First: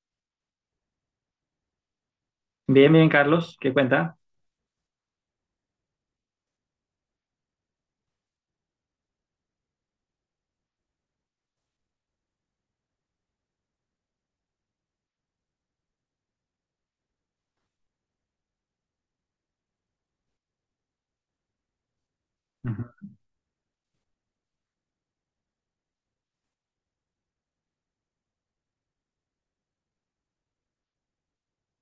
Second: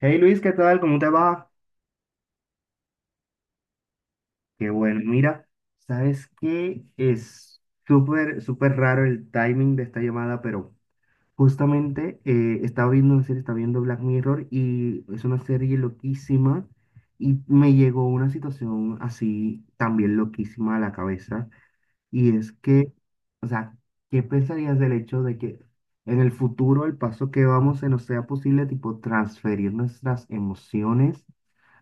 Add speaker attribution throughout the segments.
Speaker 1: Hey Luis, ¿qué tal? ¿Cómo te va?
Speaker 2: Bien, bien, Carlos, ¿qué cuenta?
Speaker 1: Qué bueno, mira, ¿sabes qué? Es súper, súper raro el timing de esta llamada, pero justamente estaba viendo una serie, estaba viendo Black Mirror y es una serie loquísima y me llegó una situación así también loquísima a la cabeza. Y es que,
Speaker 2: Ujú.
Speaker 1: o sea, ¿qué pensarías del hecho de que en el futuro el paso que vamos se nos sea posible, tipo, transferir nuestras emociones,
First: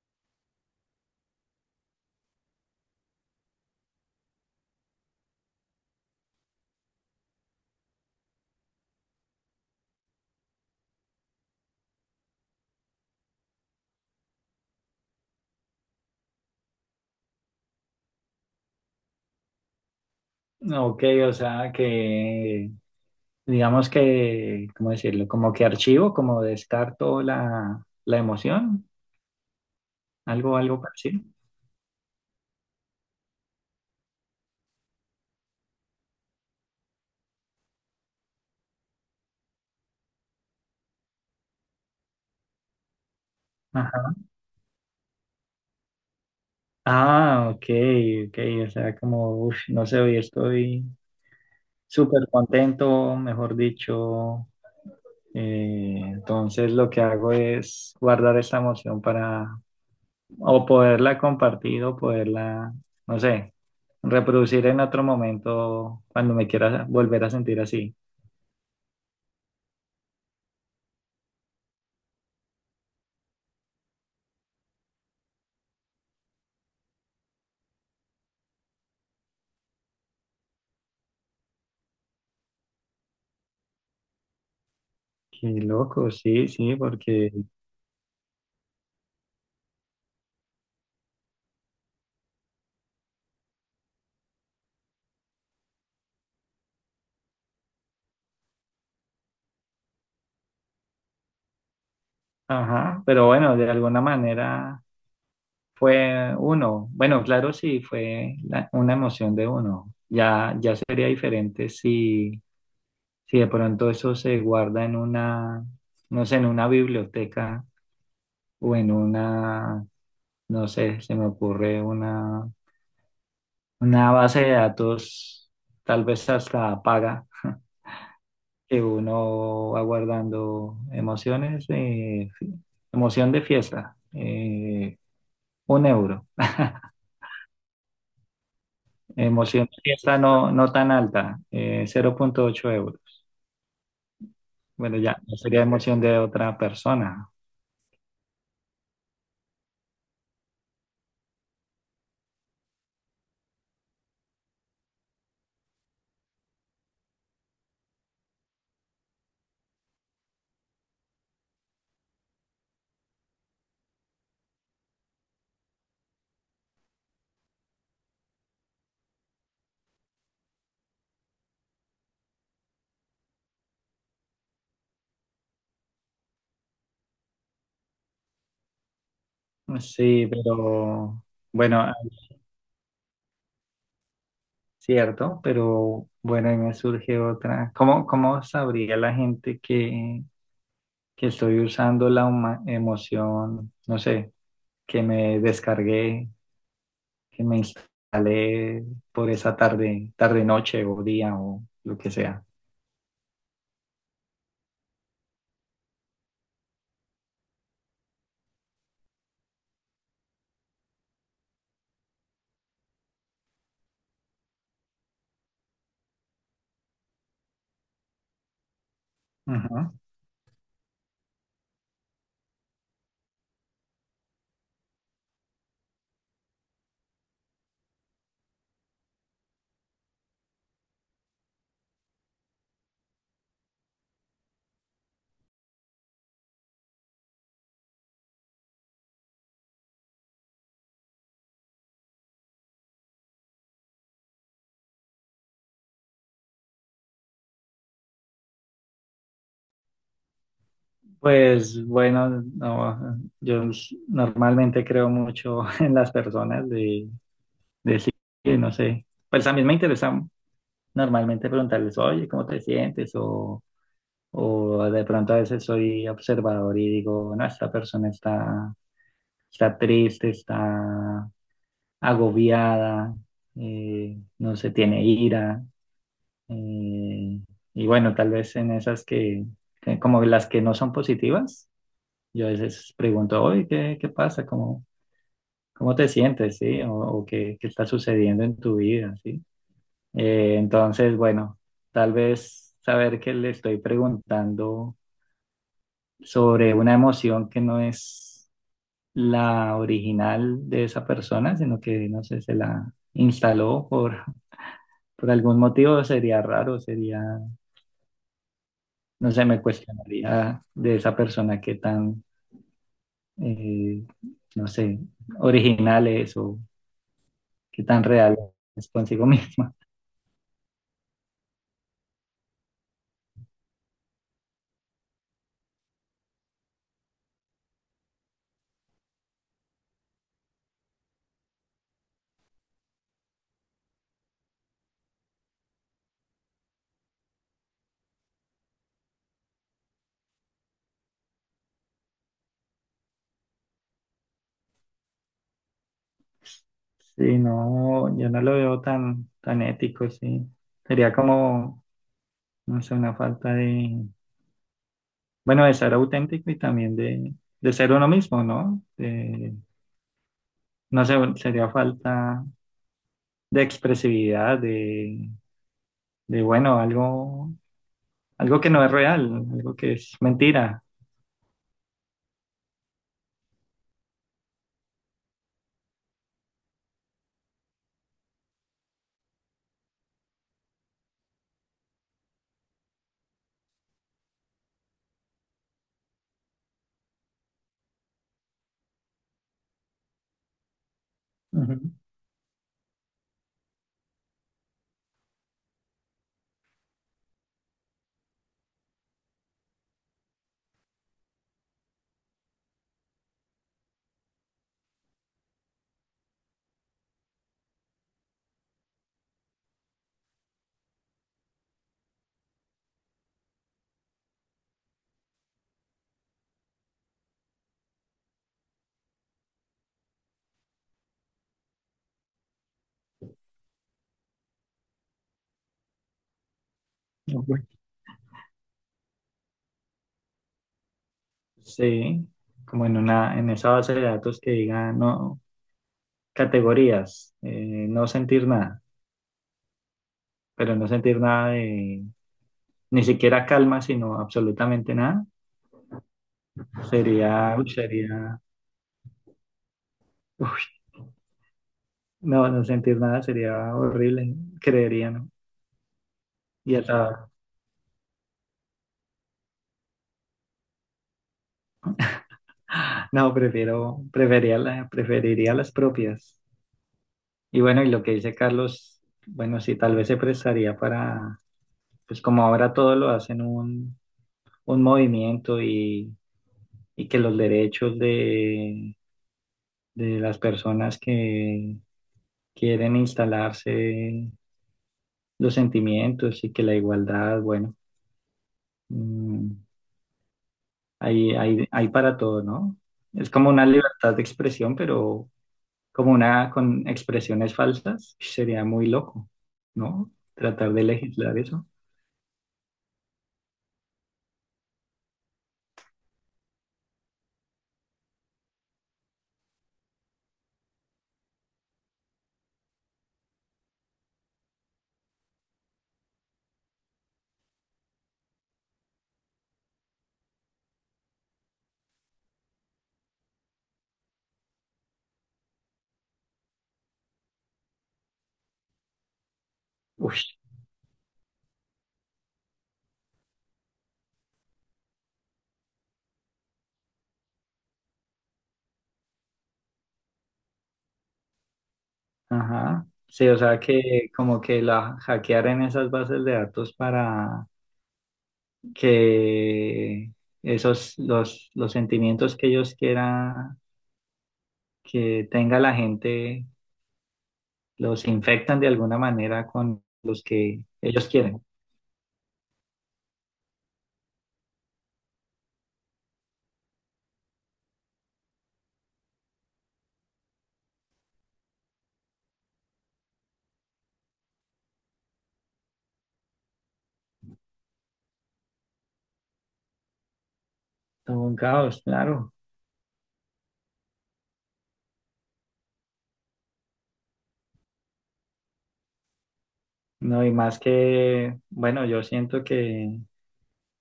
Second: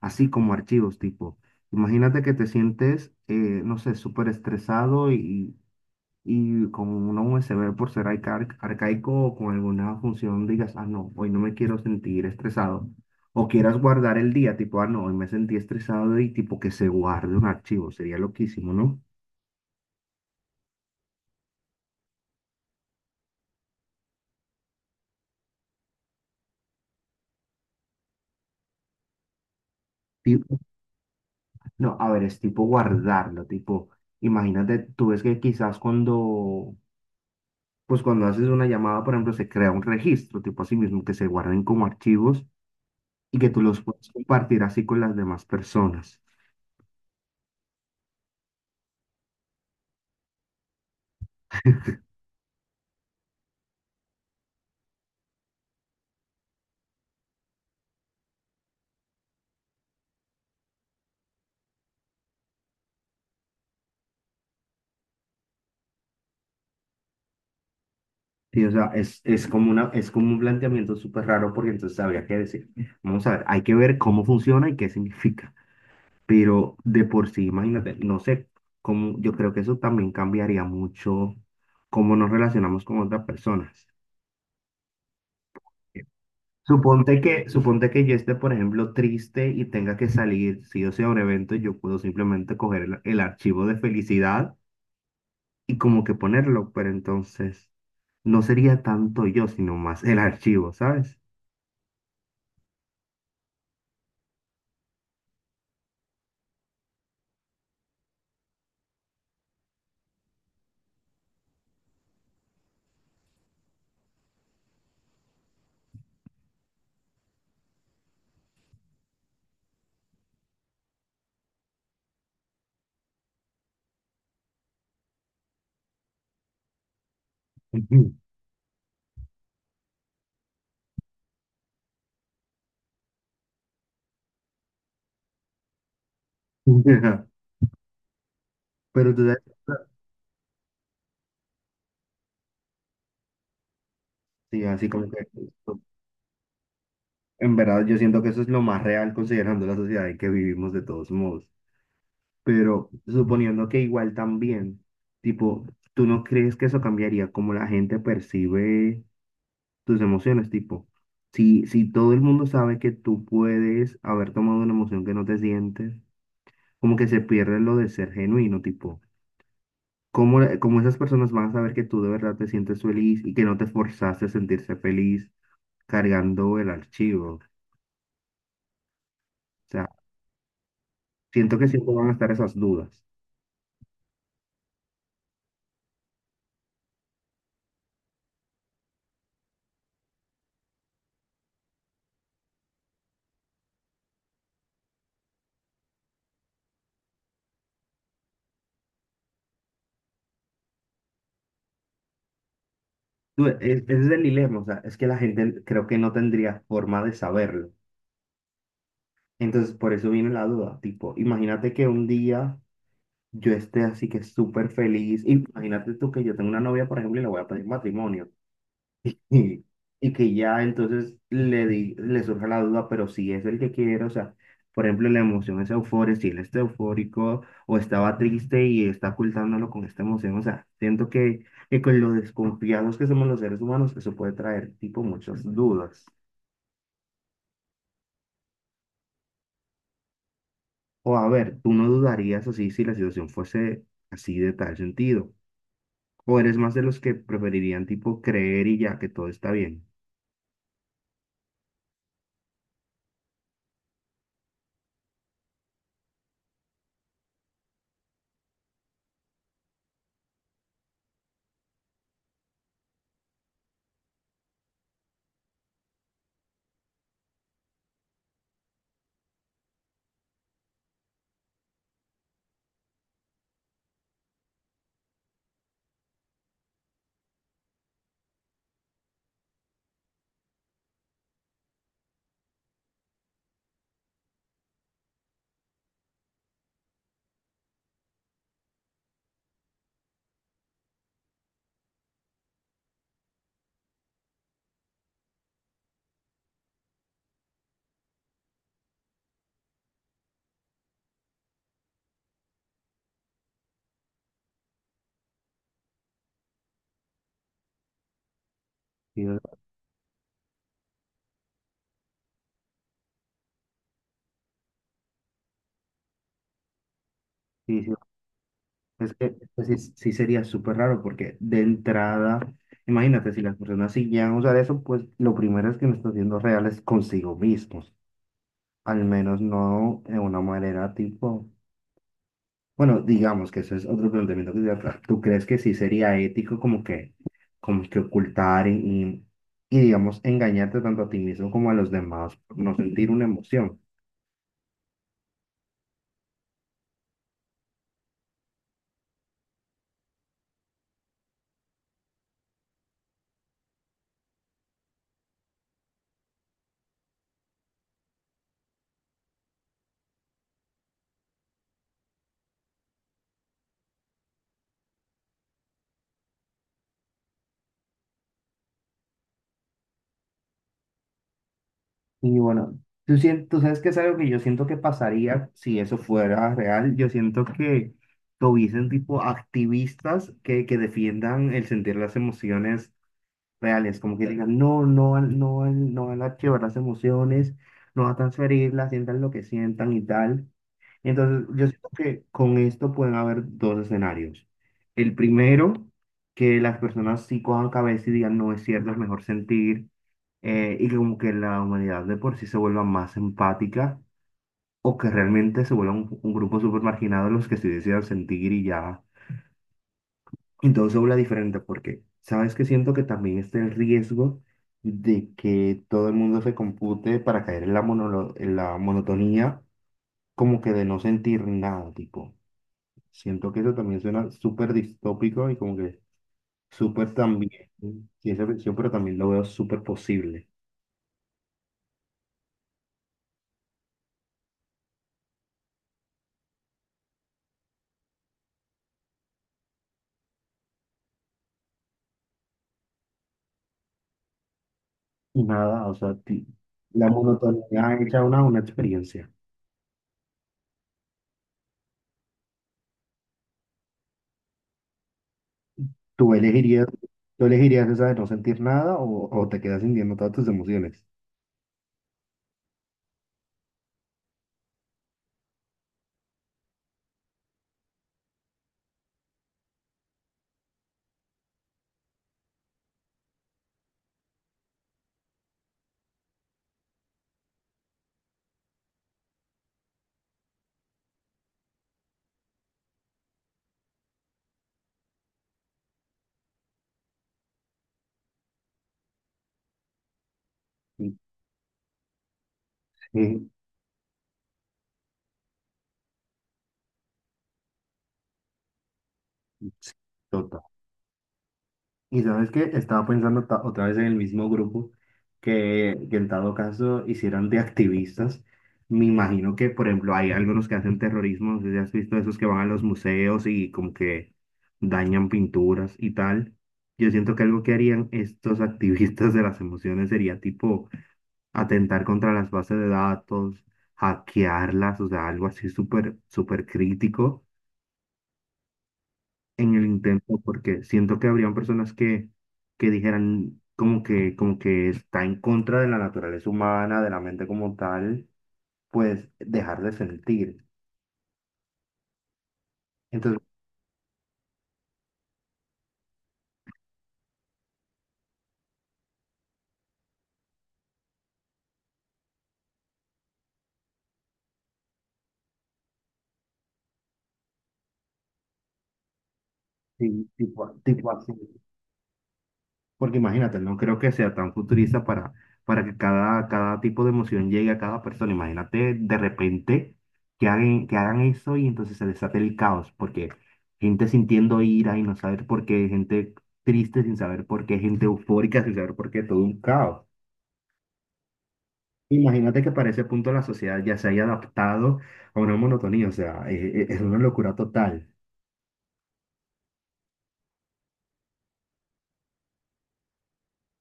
Speaker 1: así como archivos, tipo, imagínate que te sientes, no sé, súper estresado y con una USB por ser arcaico o con alguna función digas, ah, no, hoy no me quiero sentir estresado. O quieras guardar el día, tipo, ah, no, hoy me sentí estresado y tipo que se guarde un archivo, sería loquísimo, ¿no?
Speaker 2: Ok, o sea digamos que, ¿cómo decirlo? Como que archivo, como descarto la emoción, algo parecido.
Speaker 1: No, a ver, es tipo guardarlo, tipo, imagínate, tú ves que quizás cuando, pues cuando haces una llamada, por ejemplo, se crea un registro, tipo así mismo, que se guarden como archivos y que tú los puedes
Speaker 2: Ajá.
Speaker 1: compartir así con las demás personas.
Speaker 2: Ah, ok, ok, o sea, como, uf, no sé, hoy estoy súper contento, mejor dicho. Entonces lo que hago es guardar esta emoción para o poderla compartir o poderla, no sé, reproducir en otro momento cuando me quiera volver a sentir así.
Speaker 1: Sí, o sea, es como una, es como un planteamiento súper raro porque entonces habría que decir, vamos a ver, hay que ver cómo funciona y qué significa, pero de por sí, imagínate, no sé cómo, yo creo que eso también cambiaría mucho cómo nos relacionamos con otras personas.
Speaker 2: Qué loco, sí, sí,
Speaker 1: Suponte que yo esté, por ejemplo, triste y tenga que salir, si yo sea un evento, yo puedo simplemente coger el archivo de felicidad y como que ponerlo, pero entonces no sería tanto yo, sino más el archivo, ¿sabes?
Speaker 2: ajá, pero bueno, de alguna manera fue uno. Bueno, claro, sí, una emoción de uno. Ya, ya sería diferente si de pronto eso se guarda en una, no sé, en una biblioteca o en una, no sé, se me ocurre una base de datos, tal vez hasta paga, que uno va guardando emociones, emoción de fiesta, 1 euro.
Speaker 1: Ujú. Ajá. Pero tú
Speaker 2: Emoción de
Speaker 1: sabes,
Speaker 2: fiesta no, no tan alta, 0,8 euros.
Speaker 1: sí, así
Speaker 2: Bueno,
Speaker 1: como que
Speaker 2: ya, no sería emoción de otra persona.
Speaker 1: en verdad yo siento que eso es lo más real considerando la sociedad en que vivimos de todos modos. Pero suponiendo que igual también, tipo, ¿tú no crees que eso cambiaría como la gente percibe tus emociones? Tipo, si, si todo el mundo sabe que tú puedes haber tomado una emoción que no te sientes, como que se pierde lo de ser genuino, tipo, ¿cómo, cómo esas personas van a saber que tú de verdad te sientes feliz y que no te forzaste a sentirse feliz cargando el archivo? O sea,
Speaker 2: Sí, pero
Speaker 1: siento que siempre
Speaker 2: bueno,
Speaker 1: van a estar esas dudas.
Speaker 2: cierto, pero bueno, ahí me surge otra. ¿Cómo, cómo sabría la gente que estoy usando emoción, no sé, que me descargué, que me instalé por esa tarde, tarde noche o día o lo que sea.
Speaker 1: Tú, ese es el dilema, o sea, es que la gente creo que no tendría forma de saberlo. Entonces, por eso viene la duda, tipo, imagínate que un día yo esté así que súper feliz. Y imagínate tú que yo tengo una novia, por ejemplo, y le voy a pedir matrimonio. Y,
Speaker 2: Ujú.
Speaker 1: y que ya entonces le, di, le surge la duda, pero si es el que quiere, o sea, por ejemplo, la emoción es euforia, si él está eufórico o estaba triste y está ocultándolo con esta emoción, o sea, siento que con lo desconfiados que somos los seres humanos, eso puede traer tipo muchas dudas. O a ver, tú no dudarías así si la situación fuese así de tal sentido. ¿O eres más de los que preferirían tipo creer y ya que todo está bien?
Speaker 2: Pues bueno, no, normalmente creo mucho en las personas de decir, no sé, pues a mí me interesa normalmente preguntarles, oye, ¿cómo te sientes? O de pronto a veces soy observador y digo, no, esta persona está, está triste, está agobiada, no se tiene ira, eh, y bueno, tal vez en esas que como las que no son positivas, yo a veces pregunto, oye, ¿qué, qué pasa? ¿Cómo, cómo te sientes? ¿Sí? O qué, qué está sucediendo en tu vida, ¿sí? Entonces, bueno, tal vez saber que le estoy preguntando sobre una emoción que no es la original de esa persona, sino que, no sé, se la instaló por algún motivo sería raro, sería,
Speaker 1: Sí,
Speaker 2: no sé, me cuestionaría de esa persona qué tan, eh, no sé, original es o qué
Speaker 1: sí, sí.
Speaker 2: tan real es
Speaker 1: Es que
Speaker 2: consigo
Speaker 1: es
Speaker 2: misma.
Speaker 1: sí, sí sería súper raro porque de entrada, imagínate, si las personas siguieran a usar eso, pues lo primero es que no están siendo reales consigo mismos. Al menos no de una manera tipo, bueno, digamos que eso es otro planteamiento que se trata. ¿Tú crees que sí sería ético como que ocultar y, digamos engañarte tanto a ti mismo como a los demás por no sentir una emoción?
Speaker 2: Sí, no, yo no lo veo tan, tan ético, sí. Sería como, no sé, una falta de, bueno, de ser auténtico y también de ser uno mismo, ¿no? No sé, sería falta de expresividad, bueno, algo algo que no es real, algo que es mentira.
Speaker 1: Y bueno, tú, tú sabes que es algo que yo siento que pasaría si eso fuera real. Yo siento que hubiesen tipo activistas que defiendan el sentir las emociones reales, como que digan, no, no van, no van, no van a archivar las emociones, no van a transferirlas, sientan lo que sientan y tal. Entonces, yo siento
Speaker 2: Ujú.
Speaker 1: que con esto pueden haber dos escenarios. El primero, que las personas sí cojan cabeza y digan, no es cierto, es mejor sentir, y que como que la humanidad de por sí se vuelva más empática, o que realmente se vuelva un grupo súper marginado los que sí decidan sentir y ya entonces se habla diferente porque, ¿sabes que Siento que también está el riesgo de que todo el mundo se compute para caer en la, en la monotonía, como que de no sentir nada, tipo. Siento que eso también suena súper distópico y como que súper también,
Speaker 2: Ok.
Speaker 1: ciencia ficción, pero también lo veo súper posible.
Speaker 2: Sí, como en una, en esa base de datos que diga no, categorías, no sentir nada, pero no sentir nada de, ni siquiera calma, sino absolutamente nada,
Speaker 1: Y nada, o sea, la
Speaker 2: sería, uy,
Speaker 1: monotonía hecha
Speaker 2: sería,
Speaker 1: una experiencia.
Speaker 2: no, no sentir nada sería horrible, creería, ¿no?
Speaker 1: ¿Tú
Speaker 2: Y
Speaker 1: elegirías,
Speaker 2: hasta,
Speaker 1: tú elegirías esa de no sentir nada o, o te quedas sintiendo todas tus emociones?
Speaker 2: no, prefiero, preferiría, preferiría las propias. Y bueno, y lo que dice Carlos, bueno, sí, tal vez se prestaría para pues como ahora todo lo hacen un movimiento y que los derechos de las personas que quieren instalarse los sentimientos y que la igualdad, bueno, mm, hay para todo, ¿no? Es como
Speaker 1: Sí.
Speaker 2: una libertad de expresión, pero como una con expresiones falsas, sería muy loco,
Speaker 1: Sí,
Speaker 2: ¿no?
Speaker 1: total.
Speaker 2: Tratar de legislar eso.
Speaker 1: Y sabes que estaba pensando otra vez en el mismo grupo que en dado caso hicieran de activistas. Me imagino que, por ejemplo, hay algunos que hacen terrorismo, no sé si has visto esos que van a los museos y como que dañan pinturas y tal. Yo siento que algo que harían estos activistas de las emociones sería tipo atentar contra las bases de datos, hackearlas, o sea, algo así súper, súper crítico en el
Speaker 2: Uf,
Speaker 1: intento porque siento que habrían personas que dijeran como que está en contra de la naturaleza humana, de la mente como tal, pues dejar de sentir.
Speaker 2: ajá. Sí, o
Speaker 1: Entonces,
Speaker 2: sea que como que la hackearan esas bases de datos para que esos los sentimientos que ellos quieran que tenga la gente los infectan de alguna manera con los
Speaker 1: sí,
Speaker 2: que
Speaker 1: tipo,
Speaker 2: ellos
Speaker 1: tipo así.
Speaker 2: quieren.
Speaker 1: Porque imagínate, no creo que sea tan futurista para que cada, cada tipo de emoción llegue a cada persona. Imagínate de repente que hagan eso y entonces se desate el caos, porque gente sintiendo ira y no saber por qué, gente triste sin saber por qué, gente eufórica sin saber por qué, todo un caos.
Speaker 2: Todo un caos, claro.
Speaker 1: Imagínate que para ese punto la sociedad ya se haya adaptado a una monotonía, o sea, es, una locura total.
Speaker 2: No, y más que, bueno, yo siento que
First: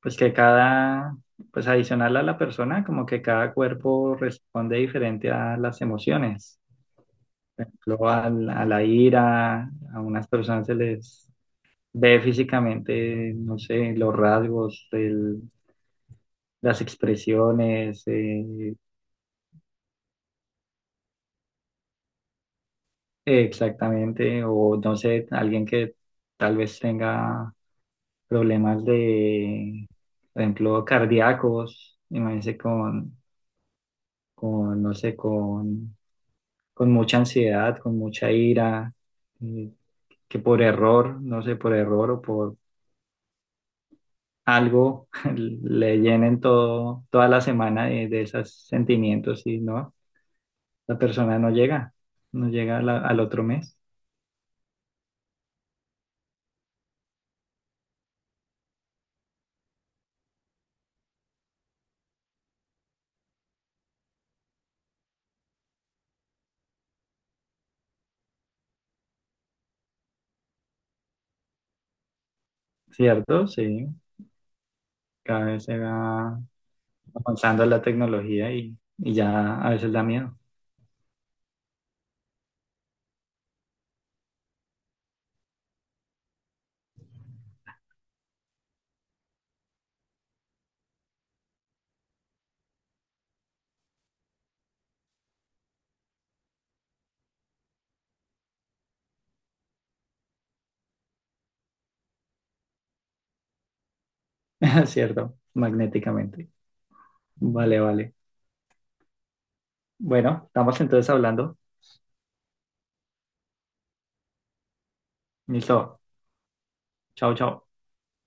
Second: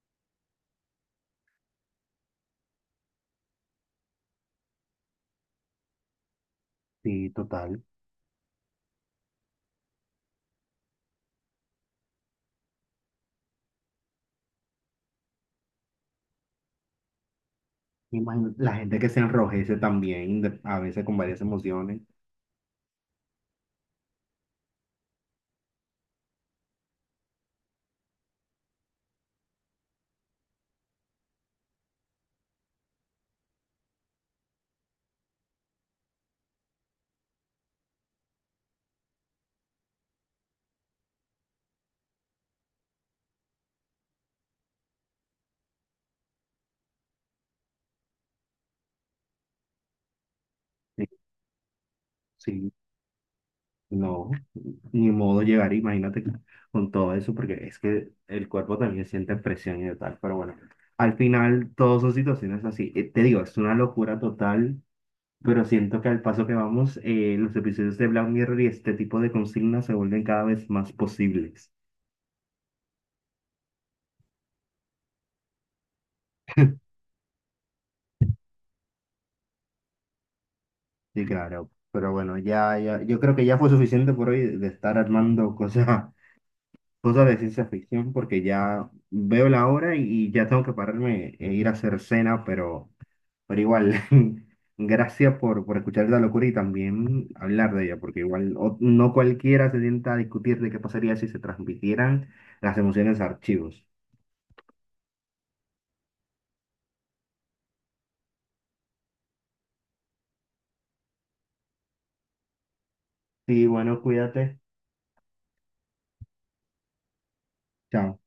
Speaker 2: pues que cada pues adicional a la persona, como que cada cuerpo responde diferente a las emociones.
Speaker 1: Sí,
Speaker 2: Por
Speaker 1: total.
Speaker 2: ejemplo, a la ira, a unas personas se les ve físicamente, no sé, los rasgos, las expresiones,
Speaker 1: Imagínate la gente que se enrojece también, a veces con varias emociones.
Speaker 2: exactamente, o no sé, alguien que tal vez tenga problemas de, por ejemplo, cardíacos, imagínense con, no sé, con mucha ansiedad, con mucha ira, eh, que por error, no sé, por error o por algo le llenen todo, toda la semana de esos sentimientos y no, la
Speaker 1: Sí,
Speaker 2: persona no llega, no
Speaker 1: sí.
Speaker 2: llega a al otro mes,
Speaker 1: No, ni modo llegar, imagínate con todo eso, porque es que el cuerpo también siente presión y tal, pero bueno, al final todas son situaciones así. Te digo, es una locura total, pero siento que al paso que vamos, los episodios de Black Mirror y este tipo de consignas se vuelven cada vez más posibles.
Speaker 2: ¿cierto? Sí, cada vez se va avanzando la tecnología y ya a veces da miedo,
Speaker 1: Sí, claro, pero bueno, ya, ya, yo creo que ya fue suficiente por hoy de estar armando cosas, cosas de ciencia ficción, porque ya veo la hora y ya tengo que pararme e ir a hacer cena, pero... Pero igual, gracias por escuchar esta locura y también hablar de ella, porque igual no cualquiera se sienta a discutir de qué pasaría si se transmitieran las emociones a archivos.
Speaker 2: ¿cierto? Magnéticamente. Vale, vale. Bueno, estamos entonces hablando.
Speaker 1: Sí, bueno, cuídate.
Speaker 2: Listo. Chao, chao.
Speaker 1: Chao.